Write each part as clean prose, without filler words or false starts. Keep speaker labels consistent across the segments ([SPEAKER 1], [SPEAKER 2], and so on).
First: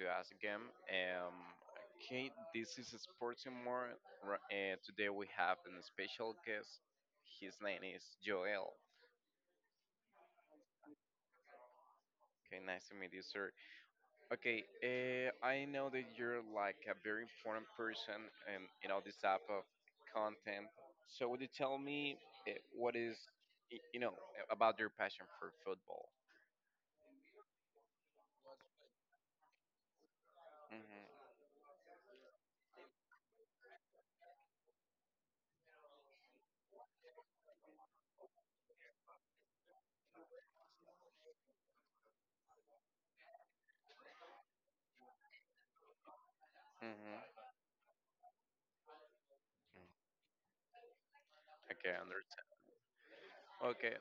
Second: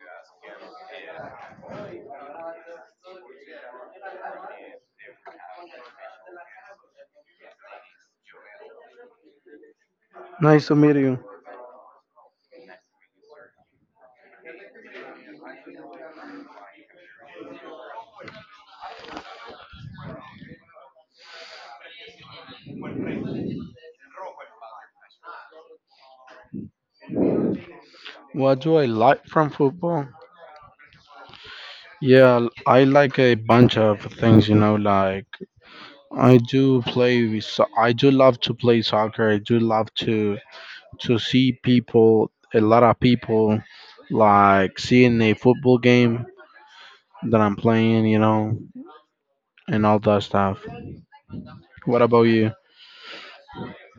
[SPEAKER 1] to us again. Um, okay, this is Sports and More. Today we have a special guest. His name is Joel.
[SPEAKER 2] Nice to meet you.
[SPEAKER 1] Okay, nice to meet you, sir. Okay, I know that you're like a very important person in this type of content. So would you tell me what is y- you know about your passion for football?
[SPEAKER 2] What do I like from football?
[SPEAKER 1] Mm-hmm,
[SPEAKER 2] Yeah, I like a bunch of things, you know, like I do love to play soccer. I do love to see people, a lot of people like seeing a football game
[SPEAKER 1] mm-hmm.
[SPEAKER 2] that I'm playing, you know, and all that stuff.
[SPEAKER 1] Okay, I
[SPEAKER 2] What about you?
[SPEAKER 1] understand. Okay,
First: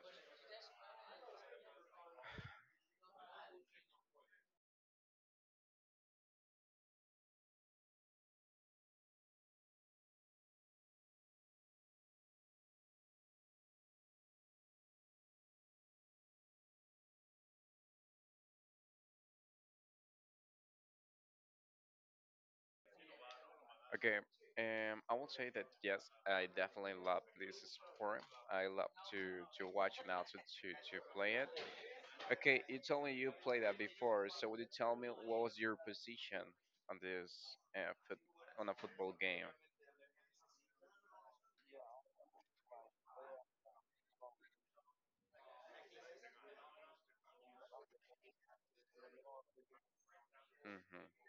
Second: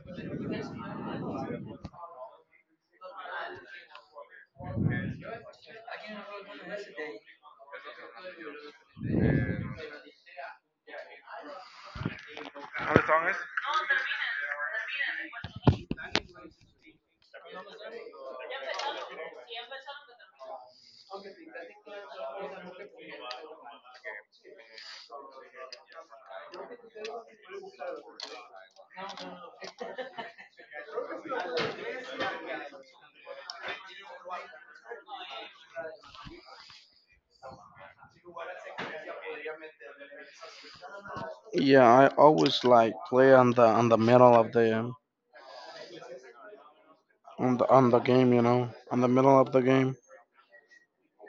[SPEAKER 1] Okay, I will say that yes, I definitely love this sport. I love to watch and also to play it. Okay, you told me you played that before, so would you tell me what was your position on this uh, foot, on a football game?
[SPEAKER 2] Yeah, I always like play on the middle of the game, you know, on the middle of the game.
[SPEAKER 1] Hmm.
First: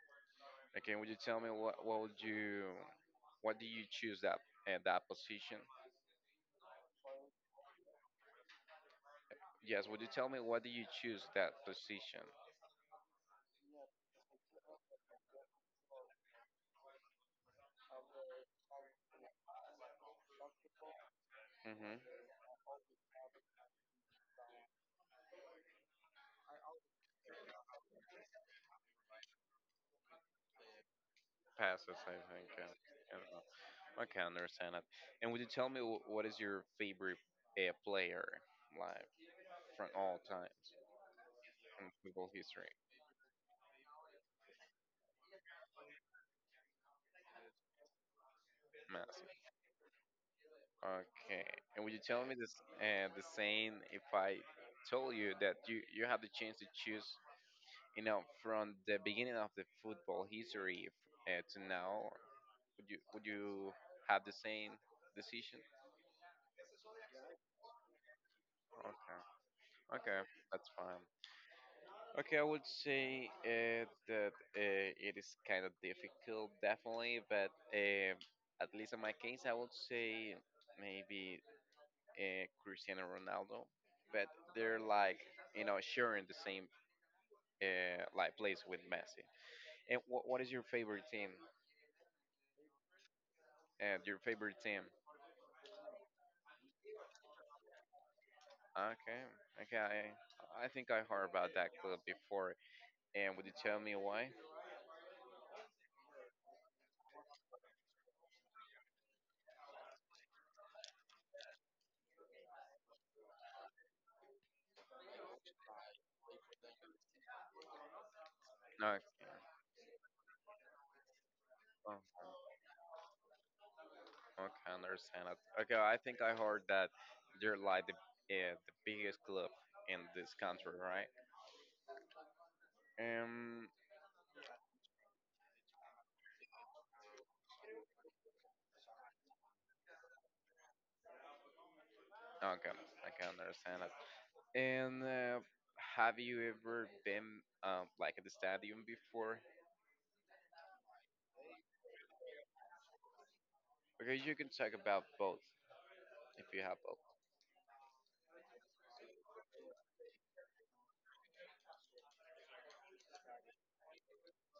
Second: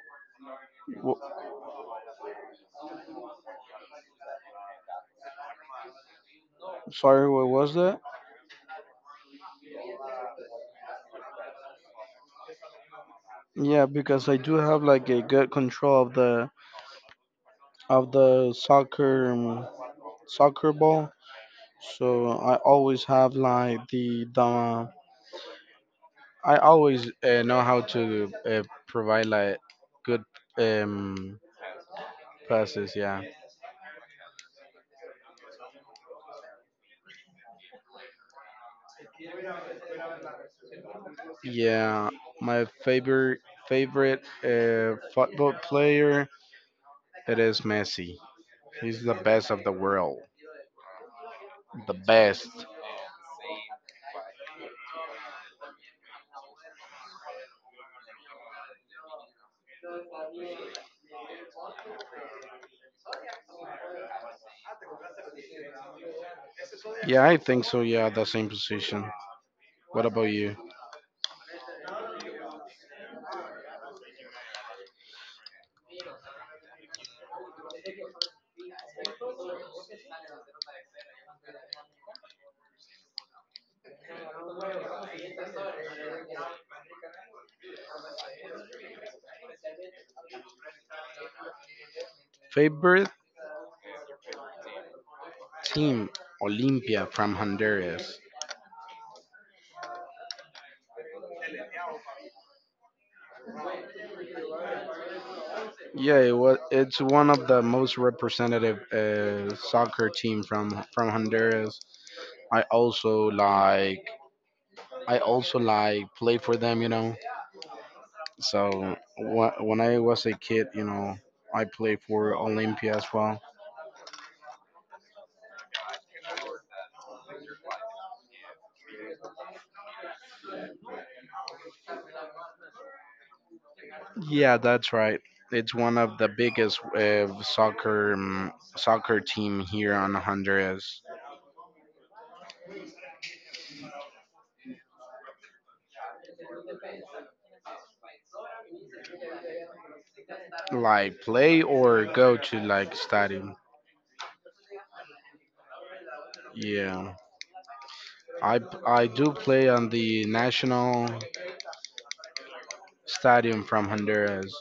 [SPEAKER 1] Okay, would you
[SPEAKER 2] Wh-
[SPEAKER 1] tell me what would you what do you choose that position?
[SPEAKER 2] Sorry, what was that?
[SPEAKER 1] Yes, would you tell me what do you choose that position?
[SPEAKER 2] Yeah, because I do have like a good control of the soccer ball,
[SPEAKER 1] Hmm.
[SPEAKER 2] so I always have like the I always know how to provide like good um
[SPEAKER 1] Passes, I think.
[SPEAKER 2] passes. Yeah,
[SPEAKER 1] Yeah. Okay, I understand that. And would you tell me what is your favorite player, like from all times in
[SPEAKER 2] yeah.
[SPEAKER 1] football
[SPEAKER 2] My
[SPEAKER 1] history?
[SPEAKER 2] favorite football player it is Messi. He's the
[SPEAKER 1] Messi.
[SPEAKER 2] best of the world,
[SPEAKER 1] Okay. And would
[SPEAKER 2] the
[SPEAKER 1] you tell me
[SPEAKER 2] best.
[SPEAKER 1] this the same if I told you that you have the chance to choose, you know, from the beginning of the football history to now? Would you have the same decision?
[SPEAKER 2] Yeah, I think so. Yeah, the same position.
[SPEAKER 1] Okay.
[SPEAKER 2] What
[SPEAKER 1] Okay,
[SPEAKER 2] about you?
[SPEAKER 1] that's fine. Okay, I would say that it is kind of difficult, definitely, but at least in my case, I would say maybe Cristiano Ronaldo, but they're like, you know, sharing the same like place with Messi. And what is your favorite team?
[SPEAKER 2] Favorite
[SPEAKER 1] Your favorite team?
[SPEAKER 2] team Olympia from Honduras.
[SPEAKER 1] Okay, okay, I think I heard about that club before, and would you tell me why?
[SPEAKER 2] Yeah, it's one of the most representative soccer team from Honduras. I also like I also like play for them, you know. So
[SPEAKER 1] Okay.
[SPEAKER 2] when I was a kid, you know, I played
[SPEAKER 1] Oh.
[SPEAKER 2] for Olympia as well.
[SPEAKER 1] Okay, I understand it. Okay, I think I heard that you're like the biggest club in this country, right? Um.
[SPEAKER 2] Yeah, that's right. It's one of the biggest soccer team here on Honduras.
[SPEAKER 1] Okay, I can understand it. And Have you ever been like at the stadium before?
[SPEAKER 2] Like play or go to like study.
[SPEAKER 1] Okay, you can talk about both if you have both.
[SPEAKER 2] Yeah. I I do play on the national stadium from Honduras.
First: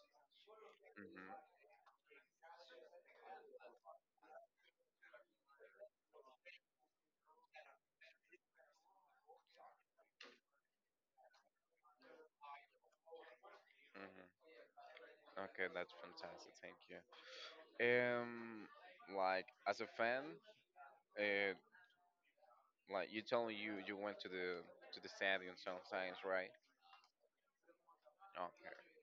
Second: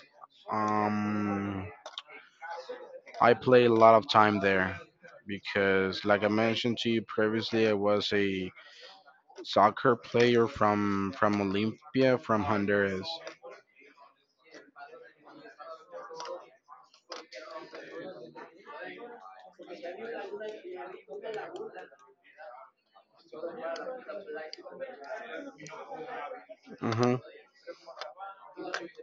[SPEAKER 1] Mhm.
[SPEAKER 2] Um, I play a lot of time there because, like I mentioned to you previously, I was a soccer player from Olympia from Honduras.
[SPEAKER 1] Mhm. Okay, that's fantastic. Thank you. Um, like as a fan, uh, like you told me you went to the stadium sometimes, right?
[SPEAKER 2] Hmm.
[SPEAKER 1] Okay.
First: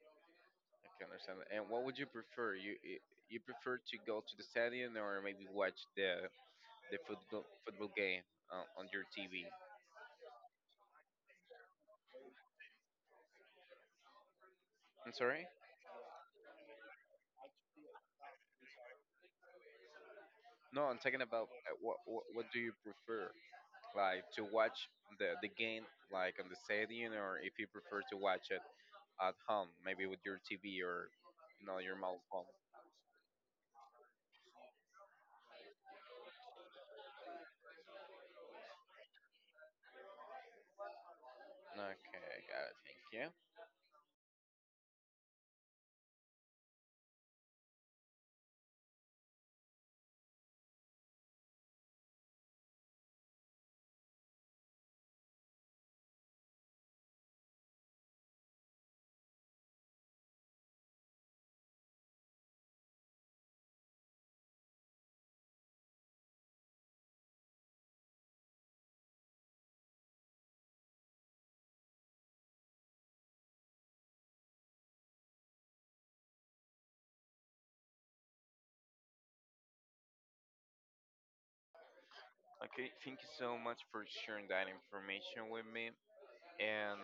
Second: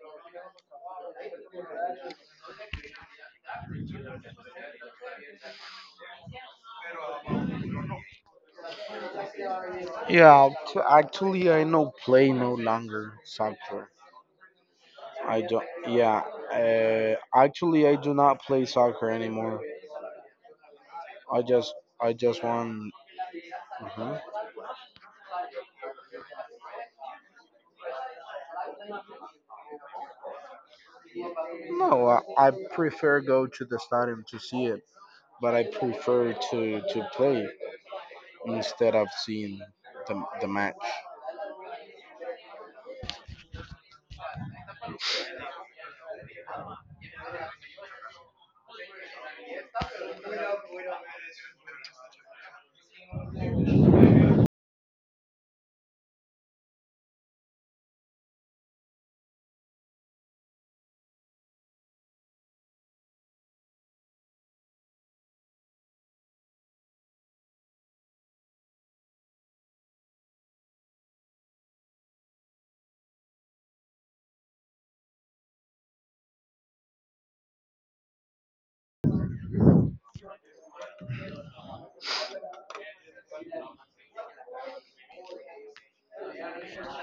[SPEAKER 1] I can understand. And what would you prefer? You prefer to go to the stadium or maybe watch the football game on your TV?
[SPEAKER 2] Yeah, actually, I no play no longer soccer.
[SPEAKER 1] I'm
[SPEAKER 2] I
[SPEAKER 1] sorry.
[SPEAKER 2] don't. Yeah, uh, actually, I do not play soccer anymore.
[SPEAKER 1] No, I'm talking
[SPEAKER 2] I
[SPEAKER 1] about
[SPEAKER 2] just I just
[SPEAKER 1] what do you
[SPEAKER 2] want.
[SPEAKER 1] prefer?
[SPEAKER 2] Mhm.
[SPEAKER 1] Like to watch the game like on the stadium, or if you prefer to watch it at home, maybe with your TV or your
[SPEAKER 2] No,
[SPEAKER 1] mobile phone.
[SPEAKER 2] I prefer go to the stadium to see it, but I prefer to play instead of seeing the match.
[SPEAKER 1] Okay, I got it. Thank you. Okay, thank you so much for sharing that information with me. And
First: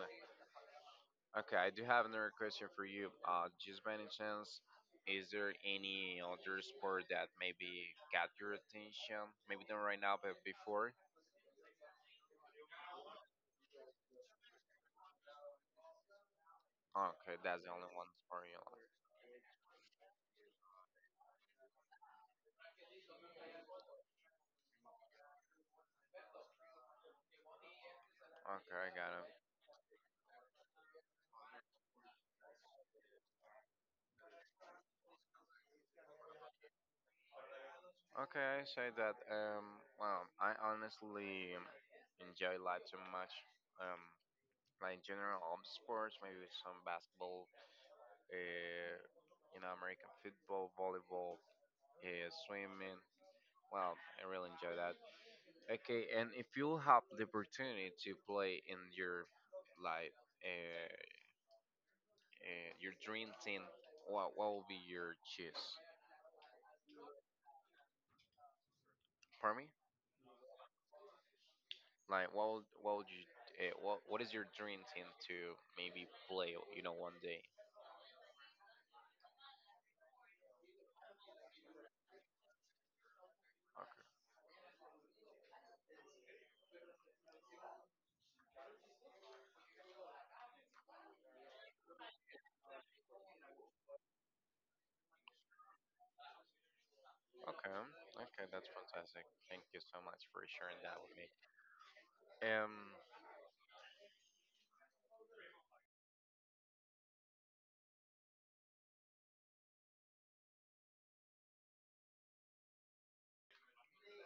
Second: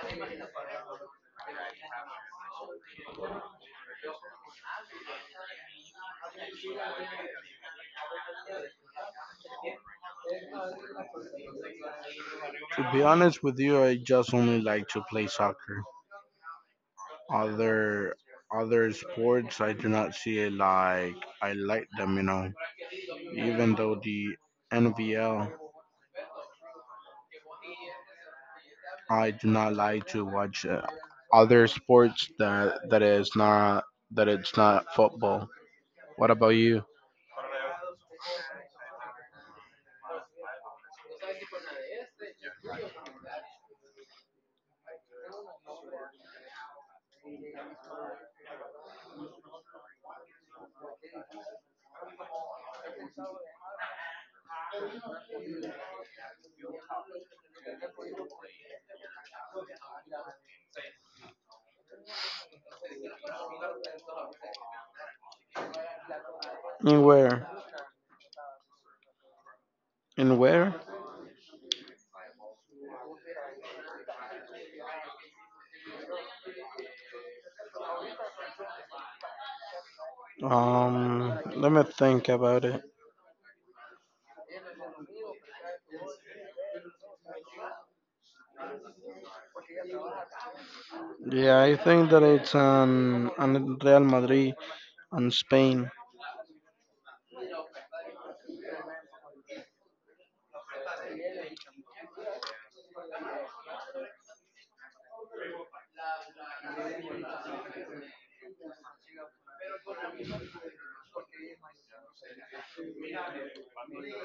[SPEAKER 1] Okay, I do have another question for you. Just by any chance, is there any other sport that maybe got your attention? Maybe not right now, but before?
[SPEAKER 2] To be honest with you, I just only like to play soccer.
[SPEAKER 1] Okay, that's the only one
[SPEAKER 2] Other
[SPEAKER 1] sport you like.
[SPEAKER 2] Other sports, I do not see it like I like them, you know. Even though the NVL,
[SPEAKER 1] Okay, I got it.
[SPEAKER 2] do not like to watch other sports that is not that it's not football. What about you?
[SPEAKER 1] Okay, I say that, well, I honestly enjoy life too much. Um, like in general, all sports, maybe with some basketball, uh, you know, American football, volleyball, swimming. Well, I really enjoy that. Okay, and if you have the opportunity to play in your like uh, your dream team, what will be your choice?
[SPEAKER 2] In where?
[SPEAKER 1] Pardon me?
[SPEAKER 2] In where?
[SPEAKER 1] Like what would you what is your dream team to maybe play? You know, one day.
[SPEAKER 2] Let me think about it. Yeah, I think that it's on Real Madrid and Spain.
[SPEAKER 1] Okay, okay, okay. That's fantastic. Thank you so much for sharing that with me. Um,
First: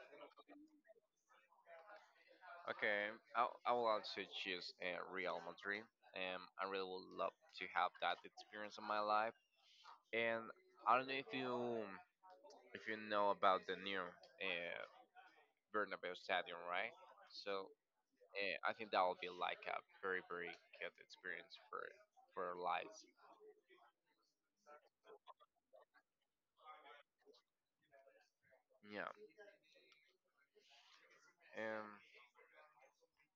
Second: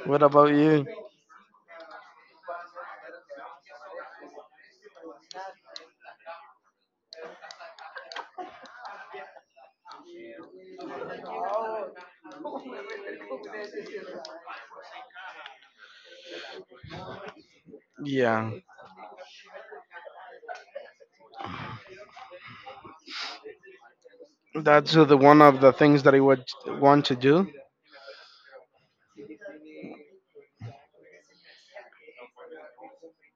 [SPEAKER 2] What about you?
[SPEAKER 1] okay, I will also choose Real Madrid. I really would love to have that experience in my life, and I don't know if you know about the new Bernabeu Stadium, right? So
[SPEAKER 2] Yeah,
[SPEAKER 1] I think that will be like a very good experience for lights.
[SPEAKER 2] that's the one of the things that I would want to do.
[SPEAKER 1] Yeah. Um.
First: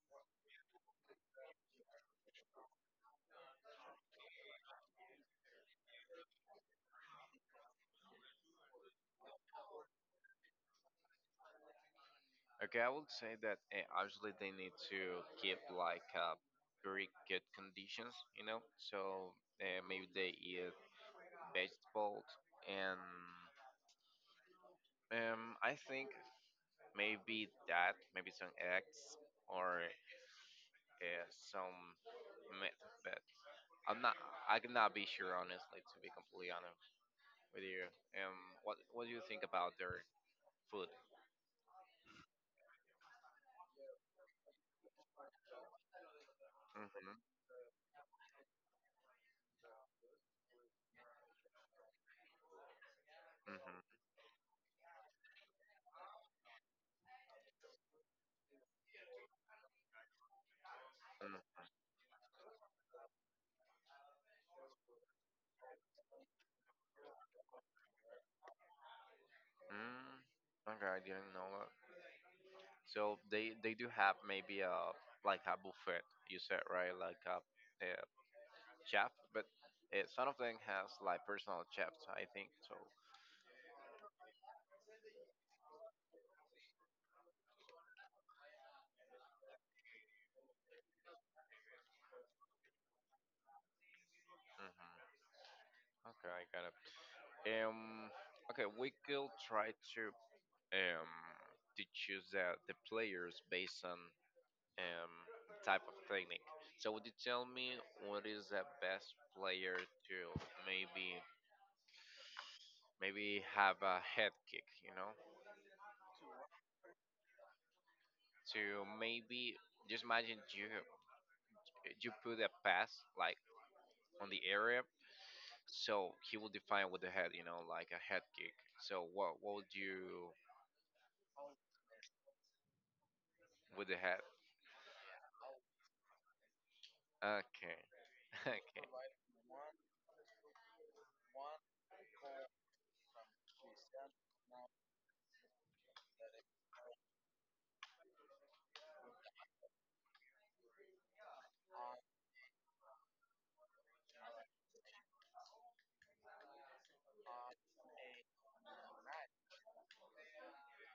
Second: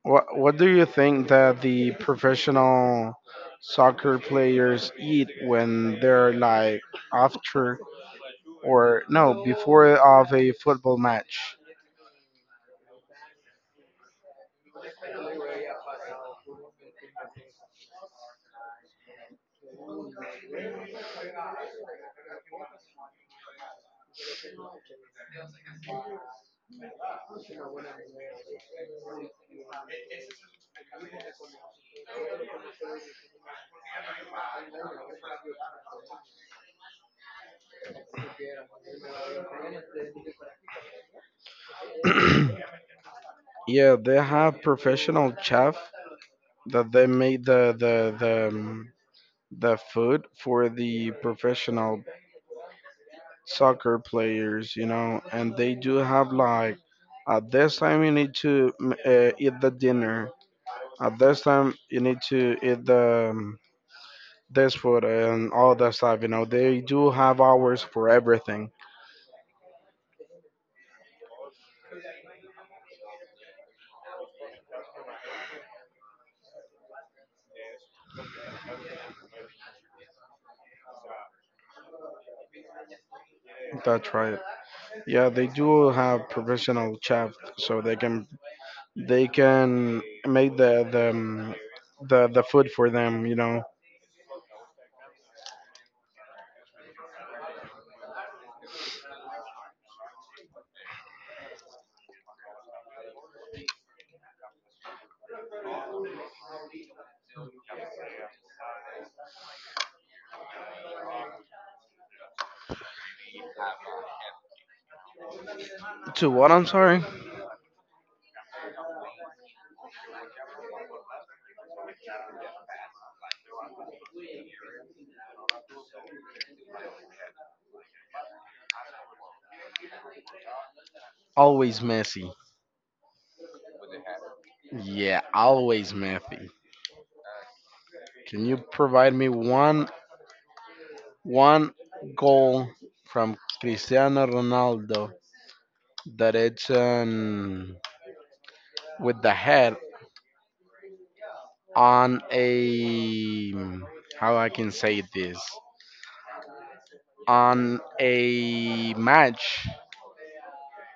[SPEAKER 2] What do you think that the professional soccer players eat when they're like after or no before of a football match?
[SPEAKER 1] Okay, I would say that actually they need to keep like very good conditions, you know. So maybe they eat vegetables and I think maybe some eggs or some myth that I'm not. I cannot be sure, honestly, to be completely honest with you. What do you think about their food?
[SPEAKER 2] Yeah, they have professional chef
[SPEAKER 1] Mhm,
[SPEAKER 2] that they
[SPEAKER 1] mhm,
[SPEAKER 2] make the food for the professional
[SPEAKER 1] mm
[SPEAKER 2] soccer players, you know, and they do have like at this time you need to eat the dinner. At this time you need to eat the um, this food and all that stuff. You know, they do have hours for everything.
[SPEAKER 1] mm. Okay, I didn't know that. So they do have maybe a like a buffet. You said right, like a, uh chef, but some of them has like personal chefs. I think so.
[SPEAKER 2] That's right. Yeah, they do have professional chef, so they can make the food for them. You know,
[SPEAKER 1] Hmm. Okay, I got it. Um, okay, we could try um to choose the players based on um, type of technique. So would you tell me what is the best player to maybe maybe have a head kick, you know?
[SPEAKER 2] to what, I'm sorry?
[SPEAKER 1] To maybe just imagine you put a pass like on the area, so he will define with the head, you know, like a head kick. So what would you
[SPEAKER 2] Always messy.
[SPEAKER 1] with the head?
[SPEAKER 2] Yeah, always messy.
[SPEAKER 1] Okay,
[SPEAKER 2] Can you
[SPEAKER 1] okay.
[SPEAKER 2] provide me one goal from Cristiano Ronaldo that it's with the head on a, how I can say this, on a match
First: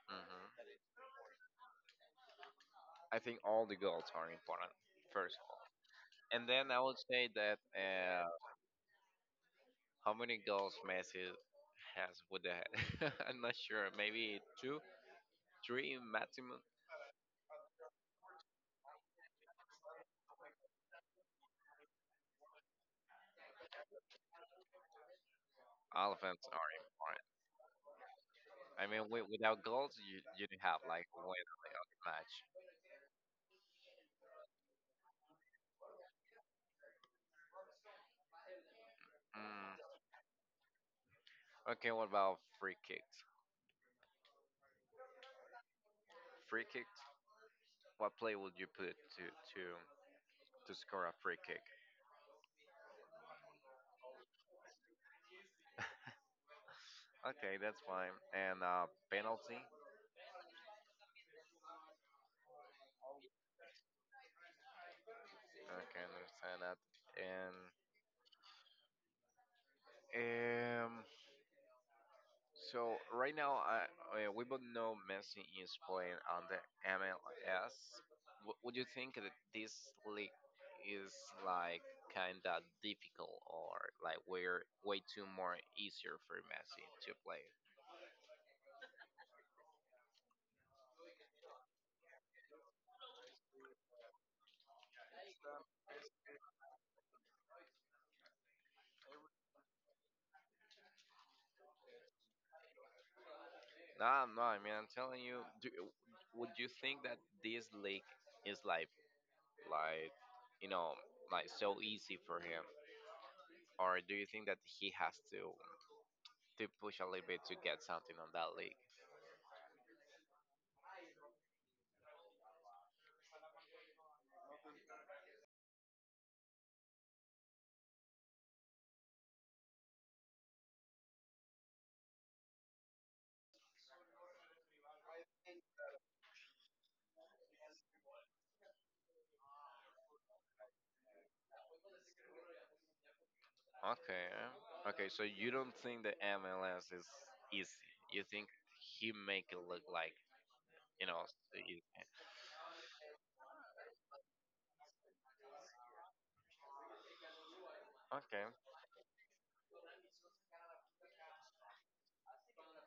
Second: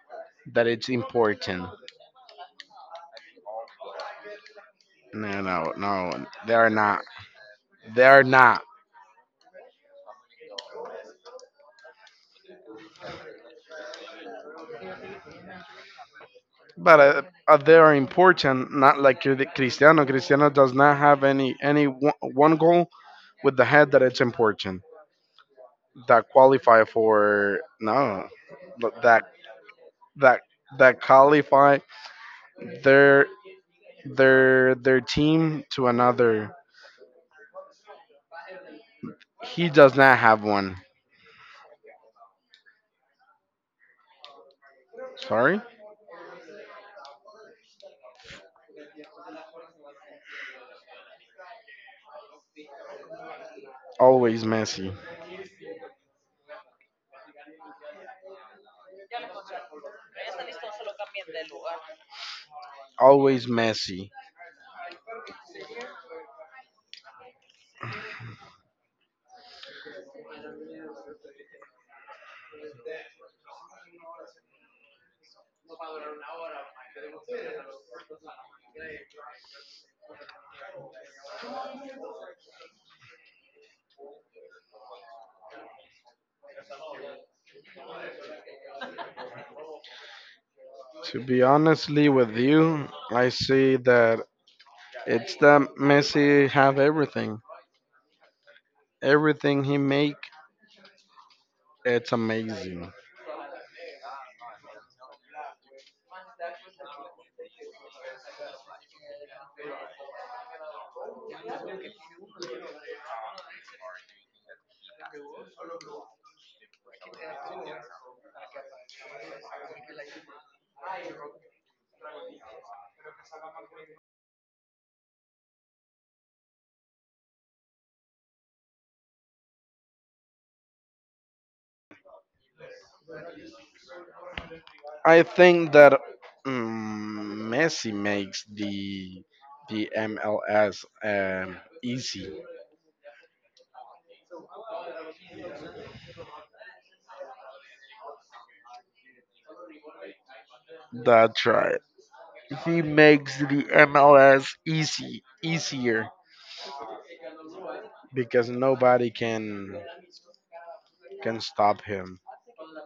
[SPEAKER 1] Hmm.
[SPEAKER 2] that it's important.
[SPEAKER 1] I think all the goals are important, first
[SPEAKER 2] No,
[SPEAKER 1] of all.
[SPEAKER 2] no, no,
[SPEAKER 1] And
[SPEAKER 2] they're
[SPEAKER 1] then I would
[SPEAKER 2] not.
[SPEAKER 1] say that
[SPEAKER 2] They're not.
[SPEAKER 1] how many goals Messi has with the head? I'm not sure. Maybe two, three maximum.
[SPEAKER 2] But they are important. Not like Cristiano. Cristiano does not have any one goal with the head that it's important
[SPEAKER 1] All of
[SPEAKER 2] that
[SPEAKER 1] them are
[SPEAKER 2] qualify
[SPEAKER 1] important.
[SPEAKER 2] for no,
[SPEAKER 1] I
[SPEAKER 2] but
[SPEAKER 1] mean, without goals,
[SPEAKER 2] that
[SPEAKER 1] you don't have
[SPEAKER 2] that
[SPEAKER 1] like a win on the
[SPEAKER 2] qualify
[SPEAKER 1] other match.
[SPEAKER 2] their their team to another. He
[SPEAKER 1] Mm,
[SPEAKER 2] does not have one.
[SPEAKER 1] okay, what about free kicks?
[SPEAKER 2] Sorry?
[SPEAKER 1] Free kicks. What play would you put to score a free kick?
[SPEAKER 2] Always messy.
[SPEAKER 1] Okay, that's fine. And Penalty.
[SPEAKER 2] Always messy.
[SPEAKER 1] Okay, understand that. And So right now, we both know Messi is playing on the MLS. Would you think that this league is like kinda difficult or like we're way too more easier for Messi to play?
[SPEAKER 2] To be honestly with you, I see that Messi have everything. Everything he make, it's amazing.
[SPEAKER 1] No, no. I mean, I'm telling you. Would you think that this league is like you know like so easy for him, or do you think that he has to push a little bit to get something on that league?
[SPEAKER 2] I think that Messi makes the MLS easy.
[SPEAKER 1] Okay. um, Okay. So you don't think the MLS is easy. You think he make it look like you know
[SPEAKER 2] That's right.
[SPEAKER 1] easy.
[SPEAKER 2] He makes the MLS easy, easier
[SPEAKER 1] Okay.
[SPEAKER 2] because nobody can stop him.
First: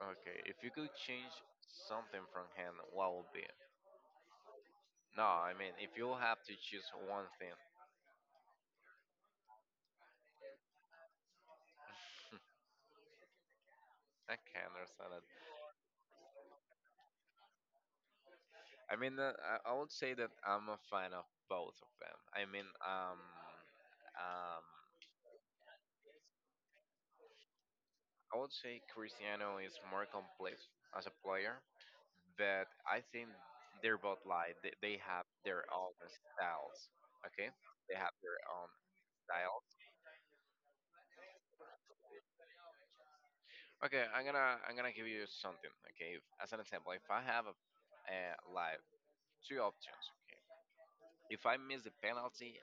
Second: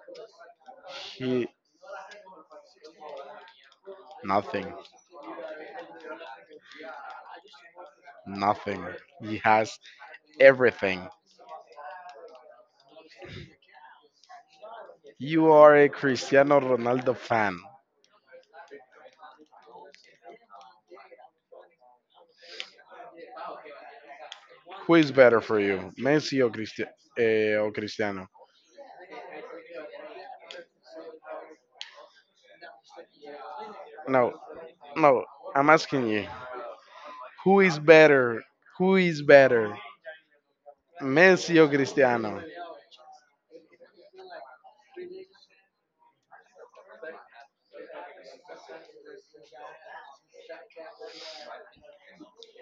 [SPEAKER 1] Okay. If you could change
[SPEAKER 2] He
[SPEAKER 1] something from him, what would be?
[SPEAKER 2] nothing,
[SPEAKER 1] No, I mean if you have to choose one thing,
[SPEAKER 2] nothing. He has everything.
[SPEAKER 1] I can understand it.
[SPEAKER 2] You are a Cristiano Ronaldo fan.
[SPEAKER 1] I mean, I would say that I'm a fan of both of them. I mean, um,
[SPEAKER 2] Who is better for you, Messi or Cristiano?
[SPEAKER 1] I would say Cristiano is more complete as a player, but I think they're both
[SPEAKER 2] No,
[SPEAKER 1] like they
[SPEAKER 2] no.
[SPEAKER 1] have their
[SPEAKER 2] I'm
[SPEAKER 1] own
[SPEAKER 2] asking you,
[SPEAKER 1] styles. Okay,
[SPEAKER 2] who is
[SPEAKER 1] they have their
[SPEAKER 2] better?
[SPEAKER 1] own
[SPEAKER 2] Who is
[SPEAKER 1] styles.
[SPEAKER 2] better, Messi or Cristiano?
[SPEAKER 1] Okay, I'm gonna give you something. Okay, as an example, if I have a, uh, like two options. Okay, if I miss the penalty,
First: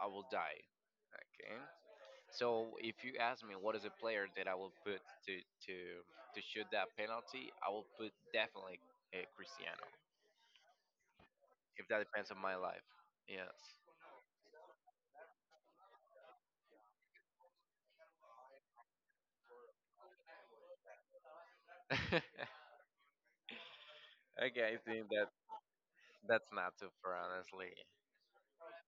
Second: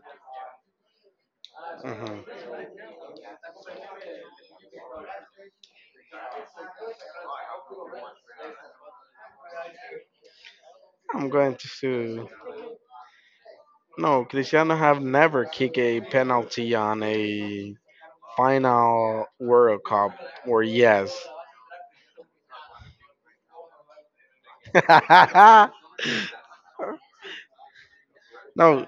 [SPEAKER 1] I will die. Okay,
[SPEAKER 2] Mhm.
[SPEAKER 1] so if you ask me what is a player that I will put to to shoot that penalty, I will put definitely Cristiano.
[SPEAKER 2] I'm going
[SPEAKER 1] If that
[SPEAKER 2] to.
[SPEAKER 1] depends on my life, yes.
[SPEAKER 2] No, Cristiano have never kicked a penalty on a final World Cup. Or yes.
[SPEAKER 1] Okay, I think that that's not too far, honestly.
[SPEAKER 2] No,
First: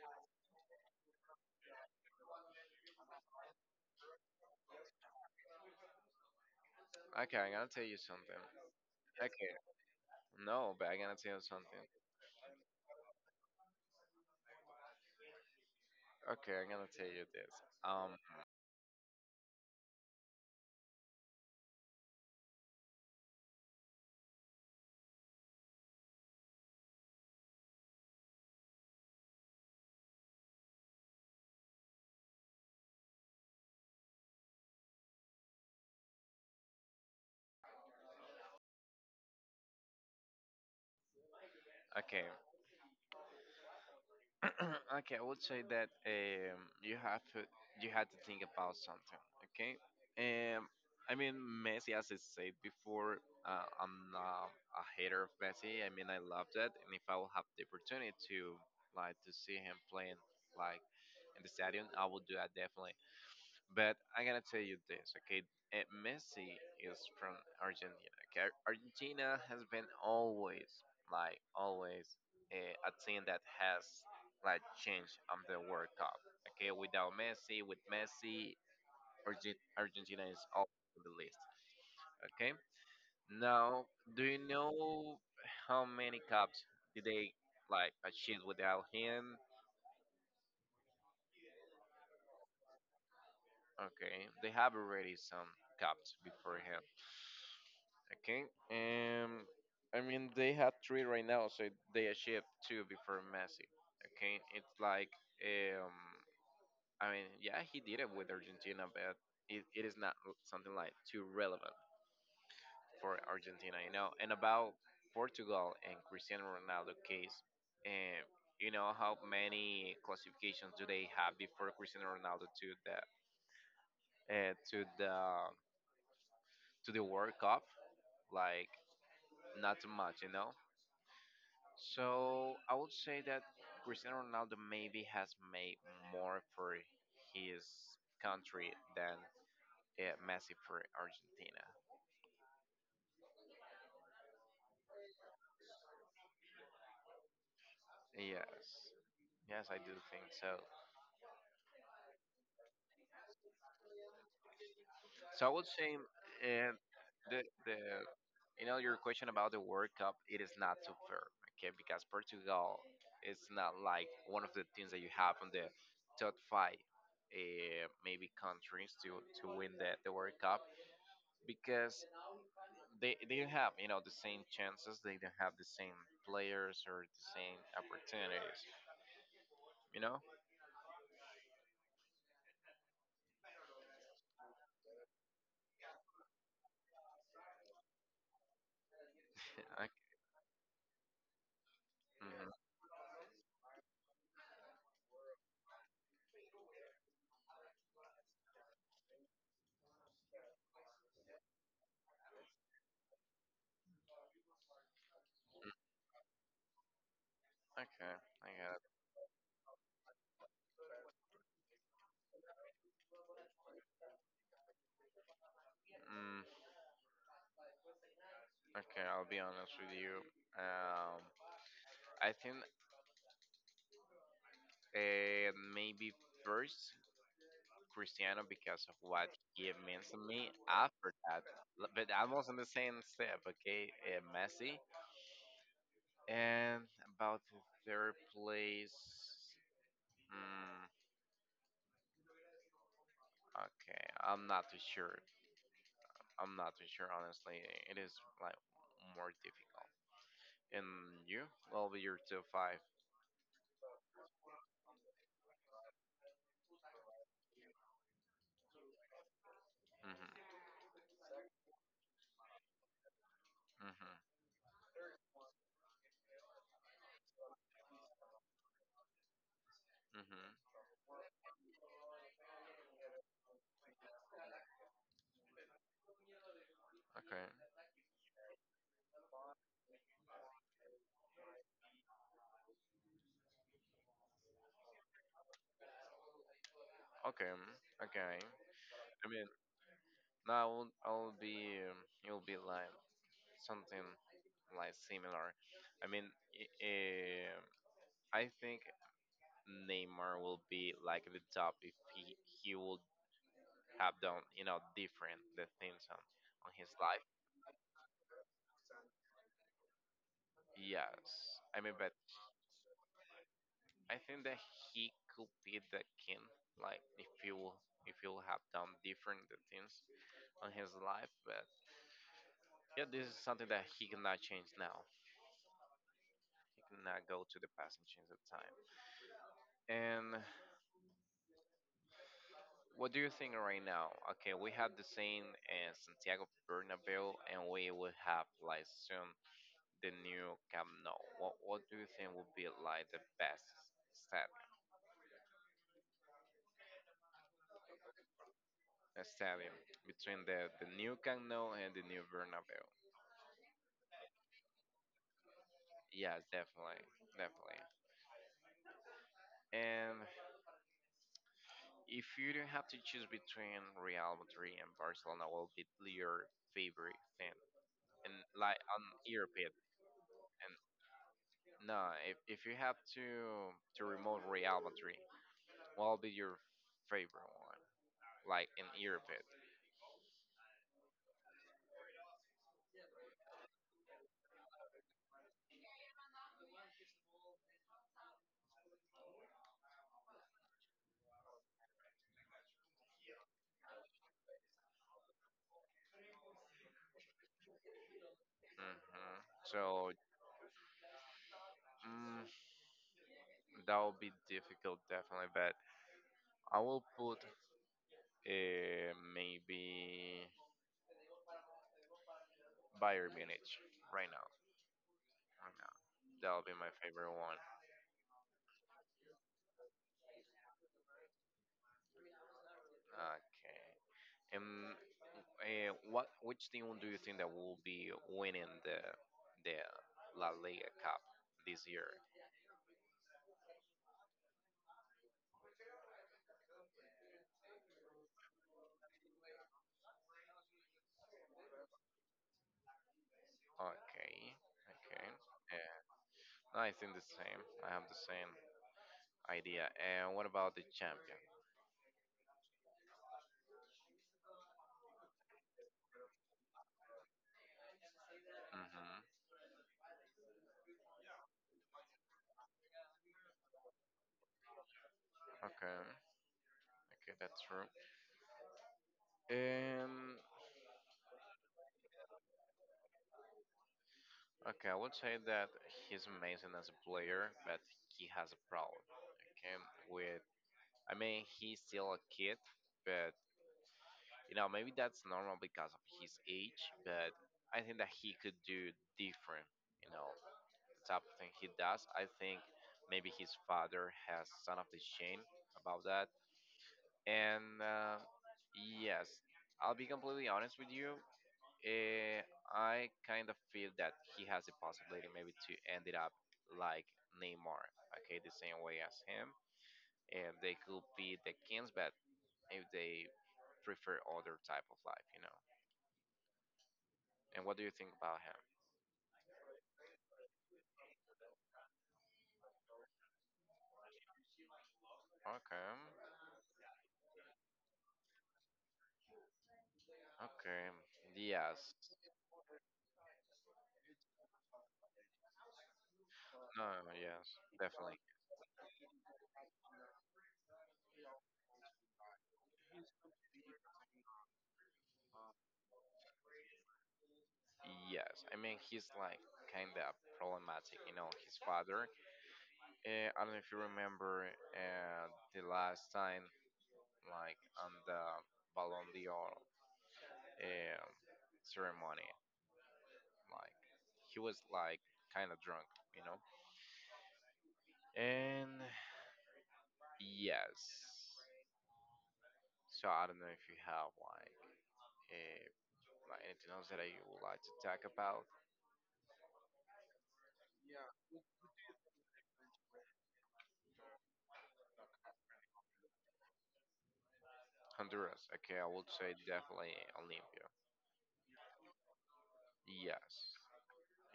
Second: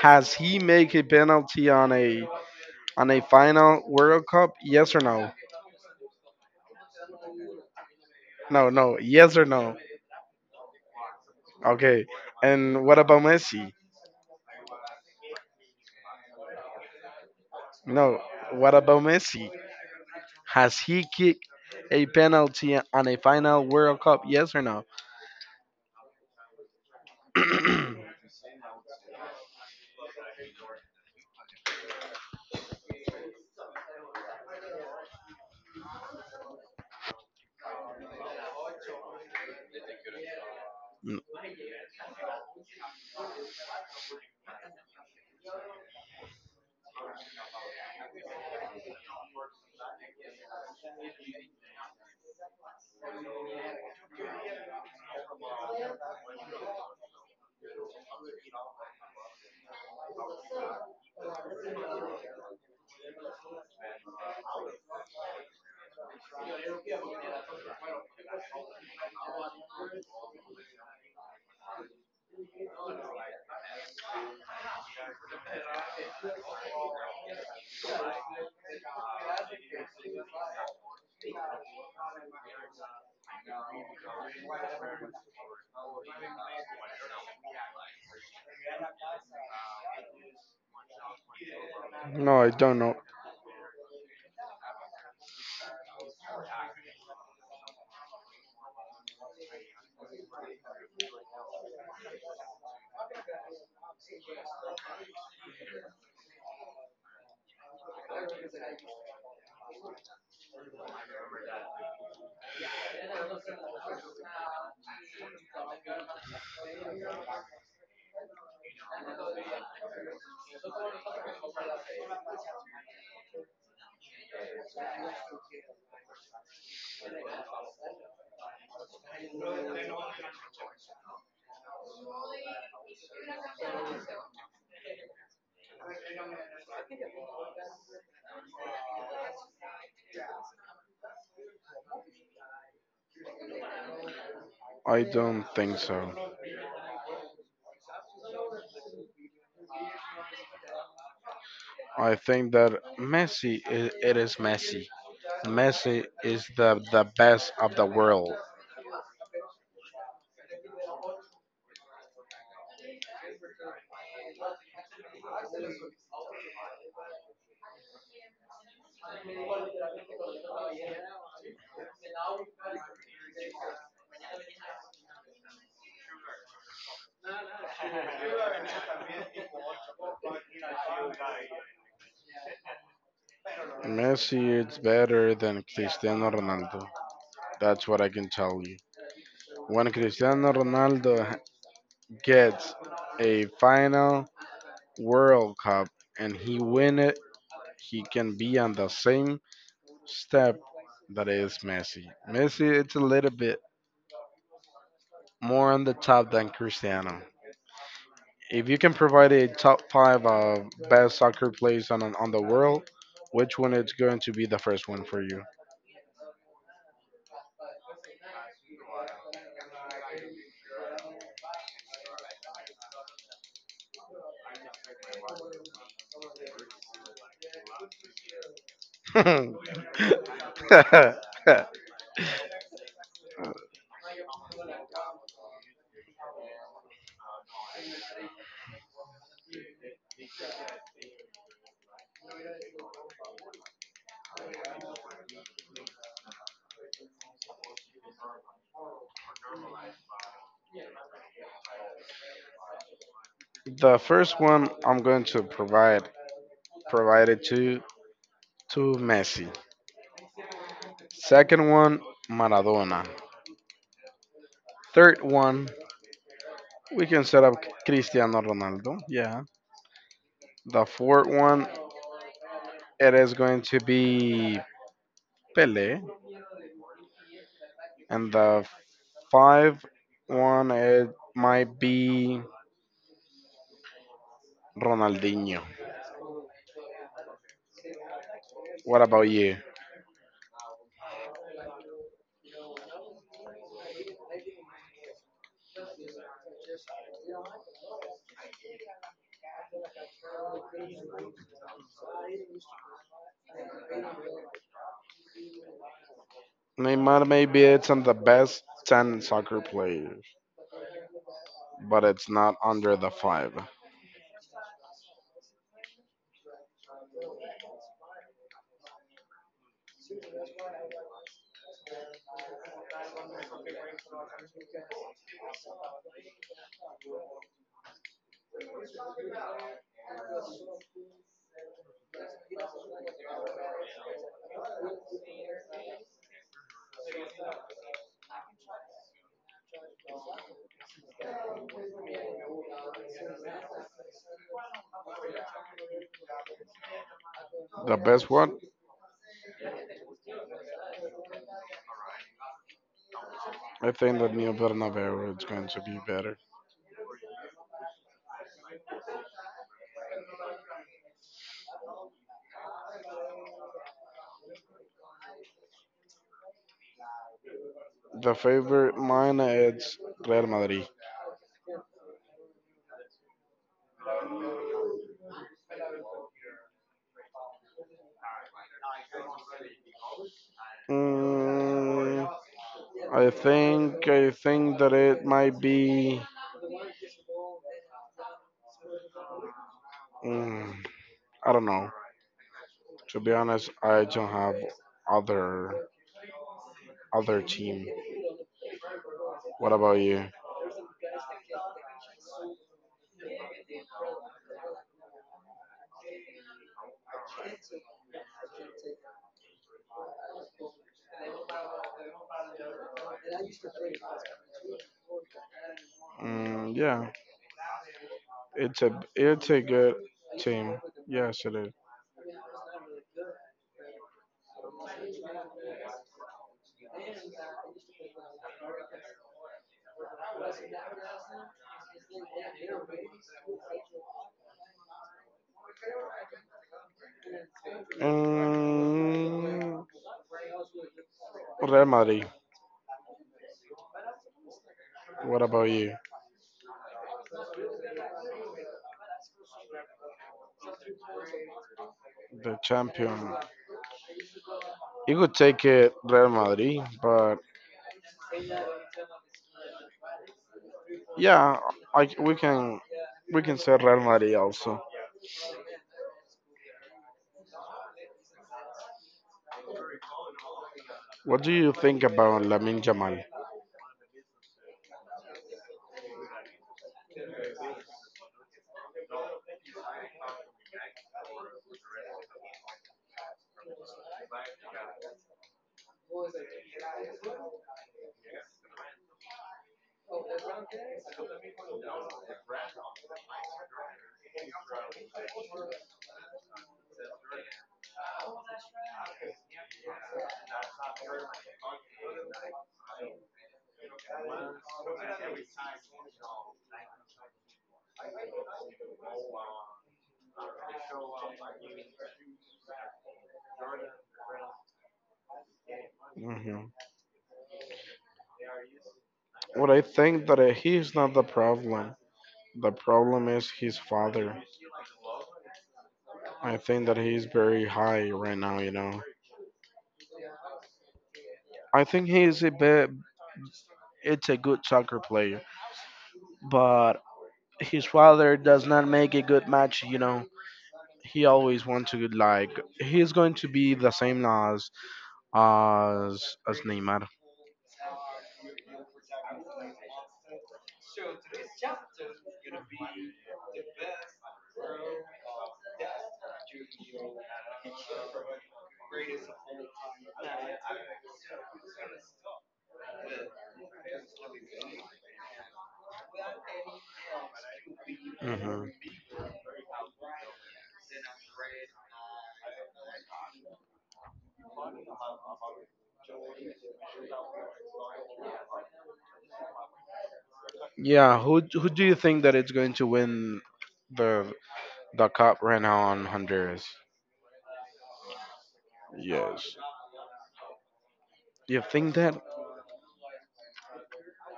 [SPEAKER 2] has he made a penalty on a final World Cup? Yes or no?
[SPEAKER 1] Okay, I'm gonna tell you something.
[SPEAKER 2] No, no. Yes or
[SPEAKER 1] Okay,
[SPEAKER 2] no?
[SPEAKER 1] no, but I'm gonna tell you something.
[SPEAKER 2] Okay. And what about Messi?
[SPEAKER 1] Okay, I'm gonna tell you this. Um,
[SPEAKER 2] No. What about Messi? Has he kicked a penalty on a final World Cup? Yes or no?
[SPEAKER 1] okay, okay, I would say that you have to you had to think about something. Okay, um, I mean Messi, as I said before, I'm not a hater of Messi. I mean I love that, and if I will have the opportunity to like to see him playing like in the stadium, I will do that definitely. But I gotta tell you this, okay? Messi is from Argentina. Okay? Argentina has been always, like, always a team that has, like, changed on the World Cup. Okay? Without Messi, with Messi, Argentina is all on the list. Okay? Now, do you know how many cups did they, like, achieve without him?
[SPEAKER 2] No, I don't know.
[SPEAKER 1] Okay? They have already some cups before him. Okay. I mean they had three right now, so they achieved two before Messi. Okay, it's like um, I mean yeah, he did it with Argentina, but it is not something like too relevant for Argentina, you know. And about Portugal and Cristiano Ronaldo case, um, you know how many classifications do they have before Cristiano Ronaldo to the uh, to the to the World Cup? Like not too much, you know. So I would say that Cristiano Ronaldo maybe has made more for his country than Messi for Argentina.
[SPEAKER 2] I don't think so.
[SPEAKER 1] Yes, yes, I do think so.
[SPEAKER 2] I think that Messi, I it is Messi.
[SPEAKER 1] So I would say
[SPEAKER 2] Messi is
[SPEAKER 1] uh,
[SPEAKER 2] the
[SPEAKER 1] the
[SPEAKER 2] best of the world.
[SPEAKER 1] you know your question about the World Cup it is not too fair, okay? Because Portugal is not like one of the teams that you have on the top 5. Maybe countries to win the World Cup because they don't have you know the same chances. They don't have the same players or the same opportunities. You know.
[SPEAKER 2] Messi is better than Cristiano Ronaldo. That's what I can tell you.
[SPEAKER 1] I,
[SPEAKER 2] When Cristiano Ronaldo
[SPEAKER 1] mhm.
[SPEAKER 2] gets a final World Cup and he win it, he can be on the same step that is Messi. Messi, it's a little bit more on the top than Cristiano.
[SPEAKER 1] Okay, I
[SPEAKER 2] If you
[SPEAKER 1] got it.
[SPEAKER 2] can provide a top five of best soccer players on the world, which one is going to be the first one for you?
[SPEAKER 1] Mm, okay, I'll be honest with you. Um, I think maybe first Cristiano because of what he means
[SPEAKER 2] The
[SPEAKER 1] to me. After that, but almost in the same step. Okay, Messi, and about the third place. Mm, okay, I'm not too sure. I'm not too sure, honestly. It is like more difficult. And you? Well, but you're still five.
[SPEAKER 2] first one I'm going to provide it to Messi.
[SPEAKER 1] Mm-hmm.
[SPEAKER 2] Second one, Maradona.
[SPEAKER 1] Mm-hmm.
[SPEAKER 2] Third one, we can set up Cristiano Ronaldo. Yeah.
[SPEAKER 1] Mm-hmm.
[SPEAKER 2] The fourth one, it is going to be Pele.
[SPEAKER 1] Okay.
[SPEAKER 2] And the five one, it might be Ronaldinho.
[SPEAKER 1] Okay. Mm. Okay.
[SPEAKER 2] What about
[SPEAKER 1] I mean,
[SPEAKER 2] you?
[SPEAKER 1] now I'll be. You'll be like something like similar. I mean, uh, I think Neymar will be like the top if he would have done, you know, different the things on his
[SPEAKER 2] Neymar,
[SPEAKER 1] life.
[SPEAKER 2] maybe it's on the best 10 soccer players,
[SPEAKER 1] Yes. I mean,
[SPEAKER 2] but
[SPEAKER 1] but
[SPEAKER 2] it's not under the five.
[SPEAKER 1] I think that he could be the king. Like if you have done different things on his life, but yeah, this is something that he cannot change now. He cannot go to the past and change the time. And what do you think right now? Okay, we have the same in Santiago Bernabeu, and we will have like soon the new Camp Nou. What do you think would be like the best step?
[SPEAKER 2] The best what?
[SPEAKER 1] Stadium between the new Camp Nou and the new Bernabeu.
[SPEAKER 2] I think that New Bernabeu is going to be better.
[SPEAKER 1] Yes, definitely, definitely. And if you don't have to choose between Real Madrid and Barcelona, what would be your favorite team?
[SPEAKER 2] The
[SPEAKER 1] And like
[SPEAKER 2] favorite
[SPEAKER 1] on
[SPEAKER 2] mine
[SPEAKER 1] European,
[SPEAKER 2] is Real
[SPEAKER 1] and
[SPEAKER 2] Madrid.
[SPEAKER 1] no, if you have to remove Real Madrid, what would be your favorite one? Like in European.
[SPEAKER 2] Mm, I think that it might be. Mm, I don't know. To be honest, I don't have other other team.
[SPEAKER 1] Hmm.
[SPEAKER 2] What about
[SPEAKER 1] So
[SPEAKER 2] you?
[SPEAKER 1] mm, that would be difficult, definitely. But I will put maybe Bayern Munich right now. Oh no, that'll be
[SPEAKER 2] Mm,
[SPEAKER 1] my
[SPEAKER 2] yeah,
[SPEAKER 1] favorite one.
[SPEAKER 2] it's a good team. Yes, it is.
[SPEAKER 1] Okay. And what which team do you think that will be winning the the La Liga Cup this year?
[SPEAKER 2] Mm, Real Madrid.
[SPEAKER 1] Okay. Okay.
[SPEAKER 2] What about you?
[SPEAKER 1] Yeah. I think the same. I have the same idea. And what about the champion?
[SPEAKER 2] The champion. You could take it Real Madrid, but
[SPEAKER 1] Mm-hmm.
[SPEAKER 2] yeah, I, we can we can say Real Madrid also.
[SPEAKER 1] Okay. Okay, that's true. Um.
[SPEAKER 2] What do you think about Lamin Jamal?
[SPEAKER 1] Okay, I would say that he's amazing as a player, but he has a problem. Okay, with I mean, he's still a kid, but you know, maybe that's normal because of his age. But I think that he could do different. You know, the type of thing he does. I think maybe his father has son of the shame about that. And yes, I'll be completely honest with you. Uh, I kind of feel that he has a possibility maybe to end it up like Neymar. Okay, the same way as him, and they could be the Kings, but if they prefer other type of life, you know.
[SPEAKER 2] Hmm.
[SPEAKER 1] And what do you think about him?
[SPEAKER 2] Well, I think that he is not the problem. The problem is his father.
[SPEAKER 1] Okay,
[SPEAKER 2] I think that he is very high right now, you know.
[SPEAKER 1] okay,
[SPEAKER 2] I
[SPEAKER 1] yes,
[SPEAKER 2] think it's a good soccer player,
[SPEAKER 1] no,
[SPEAKER 2] but
[SPEAKER 1] no, yes,
[SPEAKER 2] his
[SPEAKER 1] definitely,
[SPEAKER 2] father does not make a good match. You know, he always wants to like he's going to be the same as as Neymar.
[SPEAKER 1] yes. I mean, he's like kind of problematic, you know. His father. I don't know if you remember uh, the last time, like on the Ballon d'Or um ceremony, like he was like kind of drunk, you know.
[SPEAKER 2] Hmm.
[SPEAKER 1] And yes, so I don't know if you have uh, like anything else that I would like to talk about.
[SPEAKER 2] Yeah, who who do you think that it's going to win the the cup right now on Honduras?
[SPEAKER 1] Honduras. Okay, I would say
[SPEAKER 2] Yes,
[SPEAKER 1] definitely Olympia.
[SPEAKER 2] you think that?
[SPEAKER 1] Yes,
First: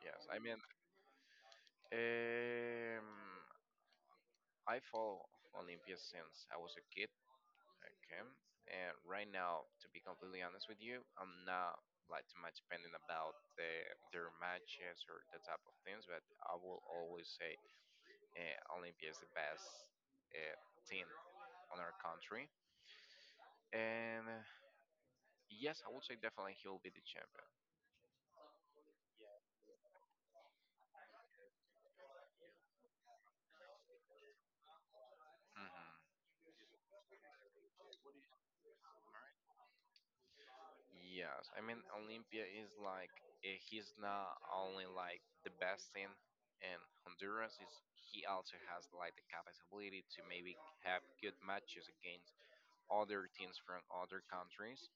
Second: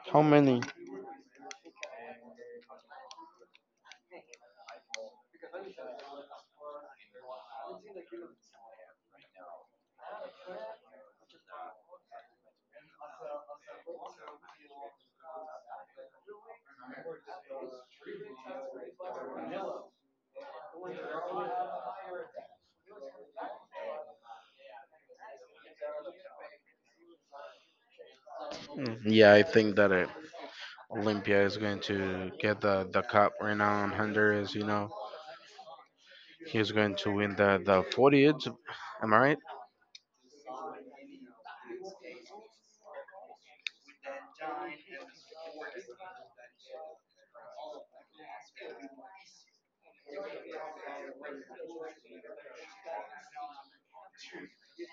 [SPEAKER 1] yes.
[SPEAKER 2] How
[SPEAKER 1] I mean,
[SPEAKER 2] many?
[SPEAKER 1] um, I follow Olympia since I was a kid. Okay, and right now, to be completely honest with you, I'm not like too much depending about their matches or the type of things, but I will always say Olympia is the best uh, team on our country. And yes, I would say definitely he'll be the champion.
[SPEAKER 2] Mm, yeah, I think that it. Olympia is going to get the cup right now in Honduras. You know,
[SPEAKER 1] Hmm.
[SPEAKER 2] he's going to win the 40th. Am I right?
[SPEAKER 1] Yes, I mean Olympia is like eh, he's not only like the best in in Honduras, is he also has like the capability to maybe have good matches against other teams from other countries,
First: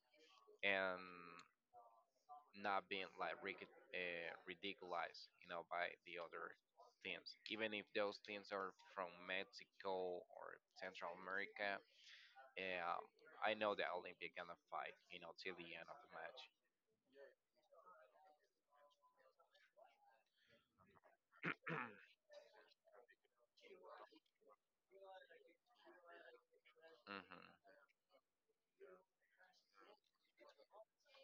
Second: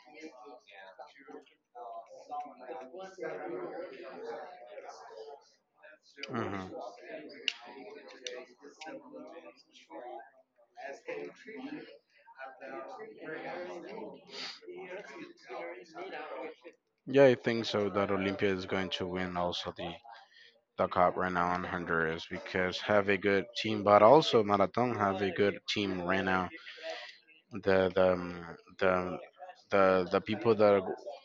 [SPEAKER 1] and not being like ridiculized, you know, by the other
[SPEAKER 2] Hmm.
[SPEAKER 1] teams, even if those teams are from Mexico or Central America. Yeah, I know that Olympia gonna fight, you know, till the end of the match.
[SPEAKER 2] Yeah, I think so. That Olympia is going to win also talk up right now on Honduras because have a good team, but also Marathon have a good team right now.
[SPEAKER 1] Mm-hmm.
[SPEAKER 2] The the um, the the people that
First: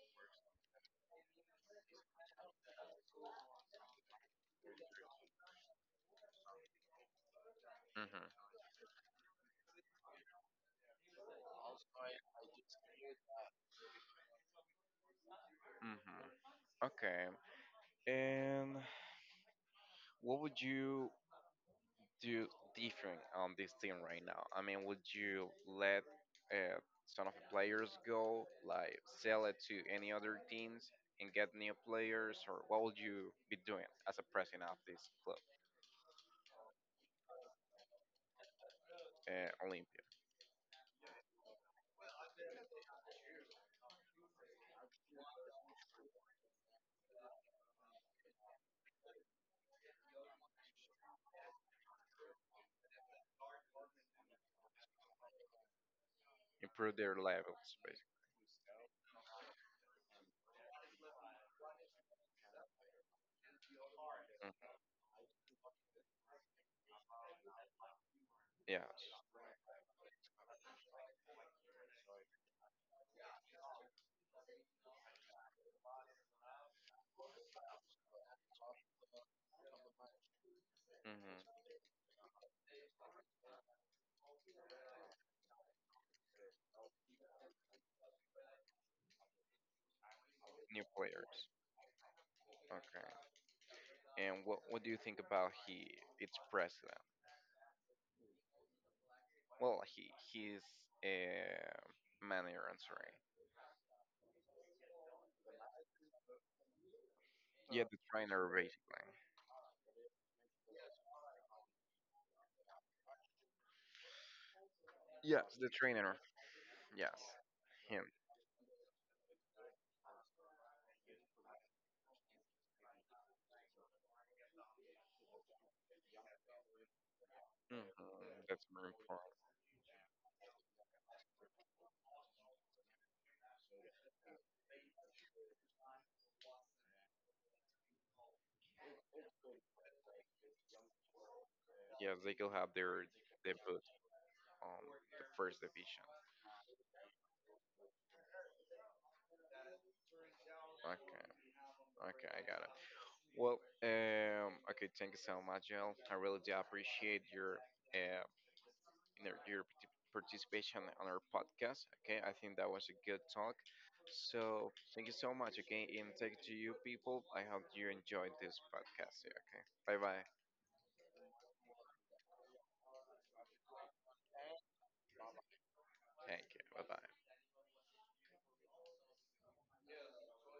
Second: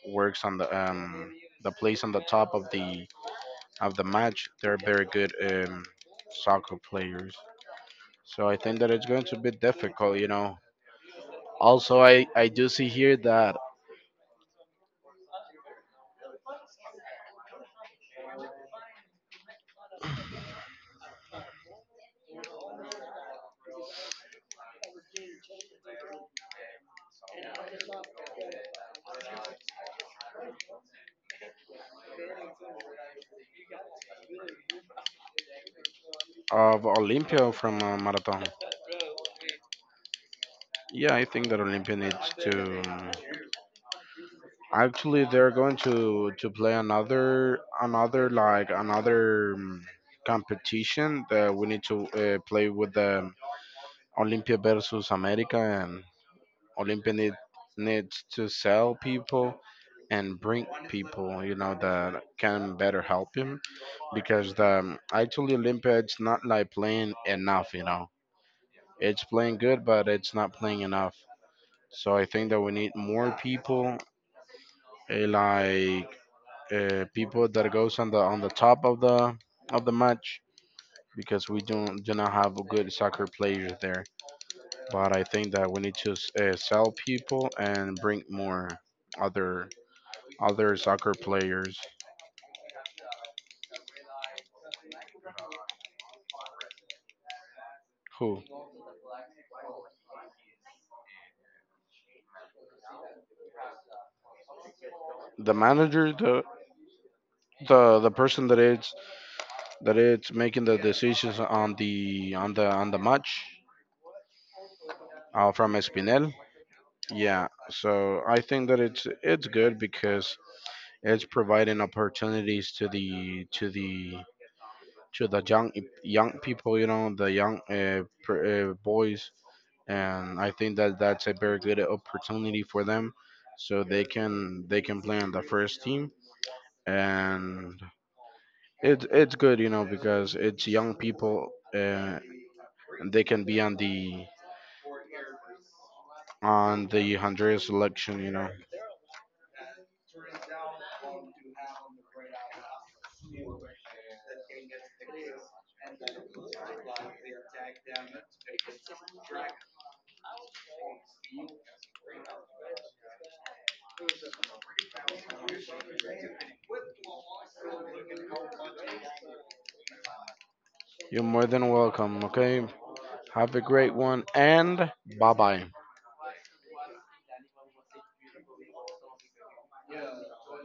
[SPEAKER 2] works on the place on the top of the match, they're very good soccer players. So
[SPEAKER 1] Mm-hmm.
[SPEAKER 2] I think that it's going to be difficult, you know. Also, I do see here that
[SPEAKER 1] Mm-hmm. Okay. And what would you do different on this team right now? I mean, would you let uh, some of the players go, like sell it to any other teams and get new players, or what would you be doing as a president of this club,
[SPEAKER 2] of Olympia from Marathon.
[SPEAKER 1] Olympia?
[SPEAKER 2] Yeah, I think that Olympia needs to. Actually, they're going to play another another like another competition that we need to play with the Olympia versus America, and
[SPEAKER 1] Improve
[SPEAKER 2] Olympia
[SPEAKER 1] their levels, basically.
[SPEAKER 2] needs to sell people and bring people, you know, that can better help him because
[SPEAKER 1] Mhm.
[SPEAKER 2] actually Olympia it's not like playing enough, you know,
[SPEAKER 1] Yes.
[SPEAKER 2] it's playing good, but it's not playing enough. So I think that we need more people, like people that goes on the top of the match because we don't do not have good soccer players there. But I think that we need to sell people and bring more other other
[SPEAKER 1] New
[SPEAKER 2] soccer
[SPEAKER 1] players.
[SPEAKER 2] players.
[SPEAKER 1] Okay. And what do you think about he? Its president.
[SPEAKER 2] Who?
[SPEAKER 1] Well, he's a manager. I'm sorry.
[SPEAKER 2] The manager, the
[SPEAKER 1] Yeah,
[SPEAKER 2] the
[SPEAKER 1] the
[SPEAKER 2] the person
[SPEAKER 1] trainer basically.
[SPEAKER 2] that is making the decisions on the match,
[SPEAKER 1] Yes,
[SPEAKER 2] from
[SPEAKER 1] the trainer.
[SPEAKER 2] Espinel.
[SPEAKER 1] Yes,
[SPEAKER 2] Yeah,
[SPEAKER 1] him.
[SPEAKER 2] so I think that it's good because it's providing opportunities to the young people, you know, the young
[SPEAKER 1] Hmm. That's very
[SPEAKER 2] boys,
[SPEAKER 1] important.
[SPEAKER 2] and I think that that's a very good opportunity for them, so they can play on the first team, and it's good, you know, because it's young people, uh,
[SPEAKER 1] Yes, they could have their
[SPEAKER 2] and they can be on
[SPEAKER 1] debut on the first division.
[SPEAKER 2] the Honduras selection, you know.
[SPEAKER 1] Okay, okay, I got it. Well, okay, thank you so much, Jill. I really do appreciate um your participation on our podcast. Okay, I think that was a good talk. So thank you so much. Okay, and thank to you people. I hope you enjoyed this podcast. Okay, bye bye.
[SPEAKER 2] You're more than welcome. Okay, have a great one, and bye bye.
[SPEAKER 1] Thank you. Bye bye.